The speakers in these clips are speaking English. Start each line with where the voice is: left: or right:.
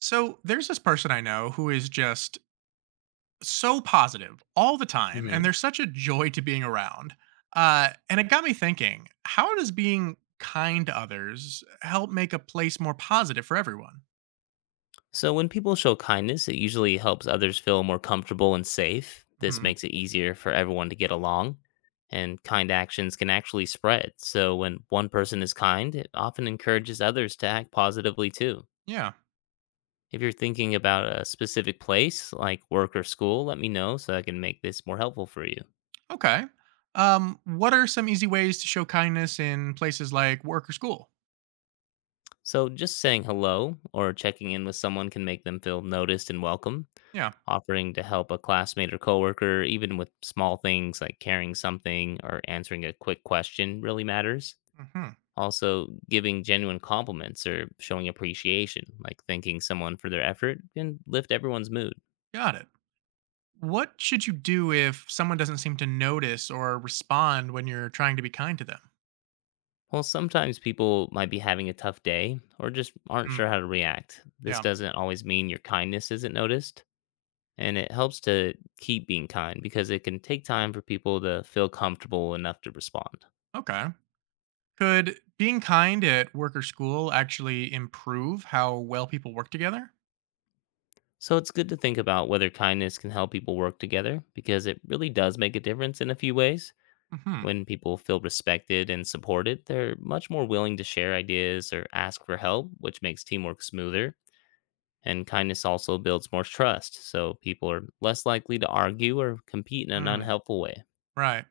right: So there's this person I know who is just so positive all the time, and
left: Hmm.
right: they're such a joy to being around. And it got me thinking, how does being kind to others help make a place more positive for everyone?
left: So when people show kindness, it usually helps others feel more comfortable and safe. This
right: Hmm.
left: makes it easier for everyone to get along, and kind actions can actually spread. So when one person is kind, it often encourages others to act positively too.
right: Yeah.
left: If you're thinking about a specific place, like work or school, let me know so I can make this more helpful for you.
right: Okay. What are some easy ways to show kindness in places like work or school?
left: So, just saying hello or checking in with someone can make them feel noticed and welcome.
right: Yeah.
left: Offering to help a classmate or coworker, even with small things like carrying something or answering a quick question, really matters.
right: Hmm.
left: Also, giving genuine compliments or showing appreciation, like thanking someone for their effort, can lift everyone's mood.
right: Got it. What should you do if someone doesn't seem to notice or respond when you're trying to be kind to them?
left: Well, sometimes people might be having a tough day or just aren't
right: Mm,
left: sure how to react. This
right: yeah.
left: doesn't always mean your kindness isn't noticed. And it helps to keep being kind because it can take time for people to feel comfortable enough to respond.
right: Okay. Could being kind at work or school actually improve how well people work together?
left: So it's good to think about whether kindness can help people work together because it really does make a difference in a few ways.
right: Hmm.
left: When people feel respected and supported, they're much more willing to share ideas or ask for help, which makes teamwork smoother. And kindness also builds more trust, so people are less likely to argue or compete in an
right: Mm,
left: unhelpful way.
right: right.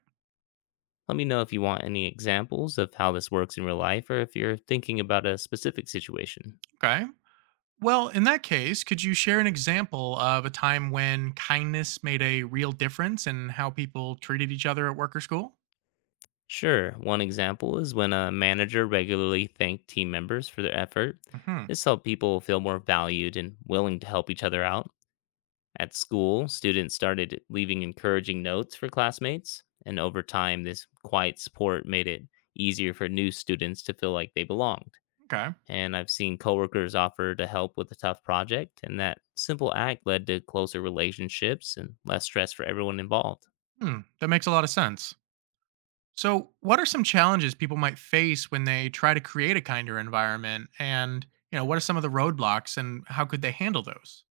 left: Let me know if you want any examples of how this works in real life or if you're thinking about a specific situation.
right: Okay. Well, in that case, could you share an example of a time when kindness made a real difference in how people treated each other at work or school?
left: Sure, one example is when a manager regularly thanked team members for their effort.
right: Hmm.
left: This helped people feel more valued and willing to help each other out. At school, students started leaving encouraging notes for classmates, and over time, this quiet support made it easier for new students to feel like they belonged.
right: Okay.
left: And I've seen coworkers offer to help with a tough project, and that simple act led to closer relationships and less stress for everyone involved.
right: Hmm. That makes a lot of sense. So, what are some challenges people might face when they try to create a kinder environment? And what are some of the roadblocks, and how could they handle those?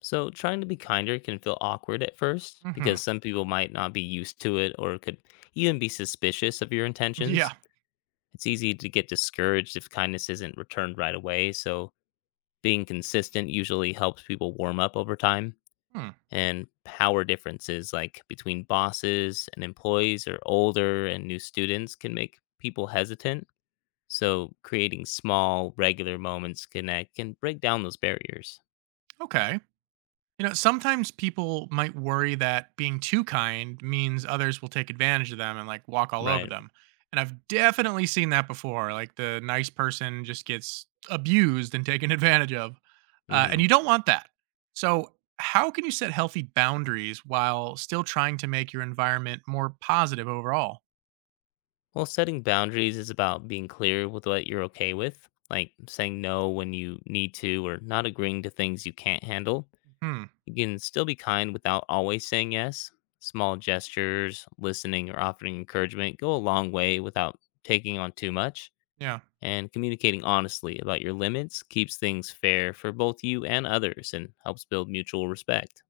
left: So, trying to be kinder can feel awkward at first
right: Hmm.
left: because some people might not be used to it or could even be suspicious of your
right: Yeah.
left: intentions. It's easy to get discouraged if kindness isn't returned right away, so being consistent usually helps people warm up over time.
right: Hmm.
left: And power differences like between bosses and employees or older and new students can make people hesitant, so creating small regular moments connect can break down those barriers.
right: Okay. You know, sometimes people might worry that being too kind means others will take advantage of them and like walk all over
left: Right.
right: them. And I've definitely seen that before. Like the nice person just gets abused and taken advantage of. And
left: Hmm.
right: you don't want that. So, how can you set healthy boundaries while still trying to make your environment more positive overall?
left: Well, setting boundaries is about being clear with what you're okay with, like saying no when you need to or not agreeing to things you can't handle.
right: Hmm.
left: You can still be kind without always saying yes. Small gestures, listening or offering encouragement go a long way without taking on too much.
right: Yeah.
left: And communicating honestly about your limits keeps things fair for both you and others and helps build mutual respect.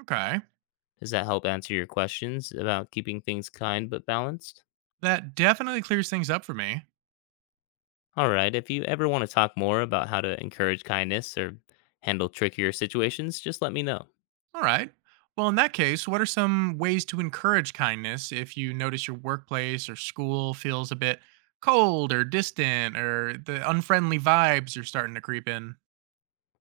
right: Okay.
left: Does that help answer your questions about keeping things kind but balanced?
right: That definitely clears things up for me.
left: All right, if you ever want to talk more about how to encourage kindness or handle trickier situations, just let me know.
right: All right. Well, in that case, what are some ways to encourage kindness if you notice your workplace or school feels a bit cold or distant, or the unfriendly vibes are starting to creep in?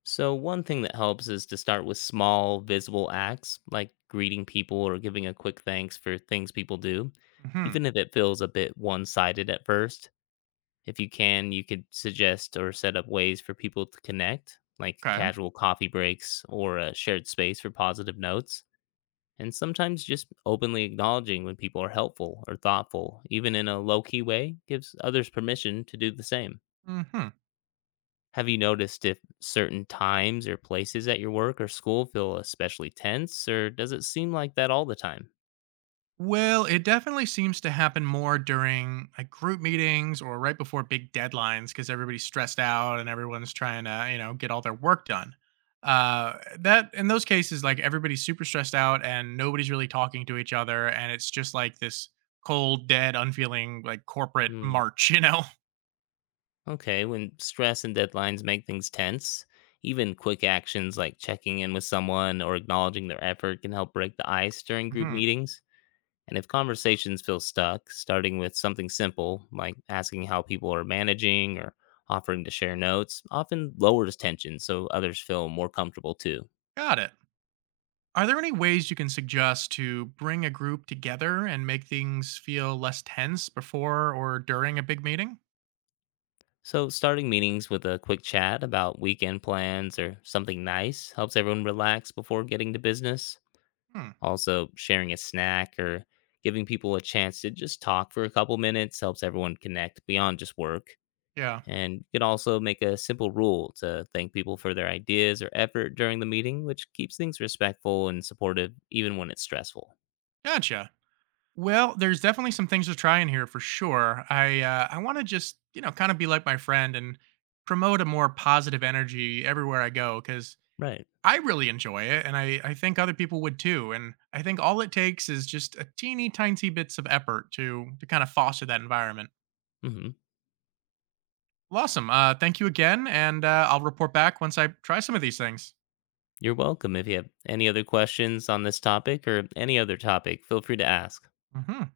left: So, one thing that helps is to start with small, visible acts like greeting people or giving a quick thanks for things people do,
right: Mhm.
left: even if it feels a bit one sided at first. If you can, you could suggest or set up ways for people to connect, like
right: Okay.
left: casual coffee breaks or a shared space for positive notes. And sometimes just openly acknowledging when people are helpful or thoughtful, even in a low key way, gives others permission to do the same.
right: Mhm.
left: Have you noticed if certain times or places at your work or school feel especially tense, or does it seem like that all the time?
right: Well, it definitely seems to happen more during like group meetings or right before big deadlines because everybody's stressed out and everyone's trying to, get all their work done. Uh, that in those cases, like everybody's super stressed out and nobody's really talking to each other, and it's just like this cold, dead, unfeeling like corporate
left: Hmm.
right: march, you know?
left: Okay, when stress and deadlines make things tense, even quick actions like checking in with someone or acknowledging their effort can help break the ice during group
right: Hmm.
left: meetings. And if conversations feel stuck, starting with something simple like asking how people are managing or offering to share notes often lowers tension so others feel more comfortable too.
right: Got it. Are there any ways you can suggest to bring a group together and make things feel less tense before or during a big meeting?
left: So, starting meetings with a quick chat about weekend plans or something nice helps everyone relax before getting to business.
right: Hmm.
left: Also, sharing a snack or giving people a chance to just talk for a couple minutes helps everyone connect beyond just work.
right: Yeah.
left: And you can also make a simple rule to thank people for their ideas or effort during the meeting, which keeps things respectful and supportive even when it's stressful.
right: Gotcha. Well, there's definitely some things to try in here for sure. I want to just kind of be like my friend and promote a more positive energy everywhere I go, because
left: Right.
right: I really enjoy it, and I think other people would too. And I think all it takes is just a teeny tiny bits of effort to kind of foster that environment.
left: Hmm.
right: Well, awesome. Thank you again, and I'll report back once I try some of these things.
left: You're welcome. If you have any other questions on this topic or any other topic, feel free to ask.
right: Hmm.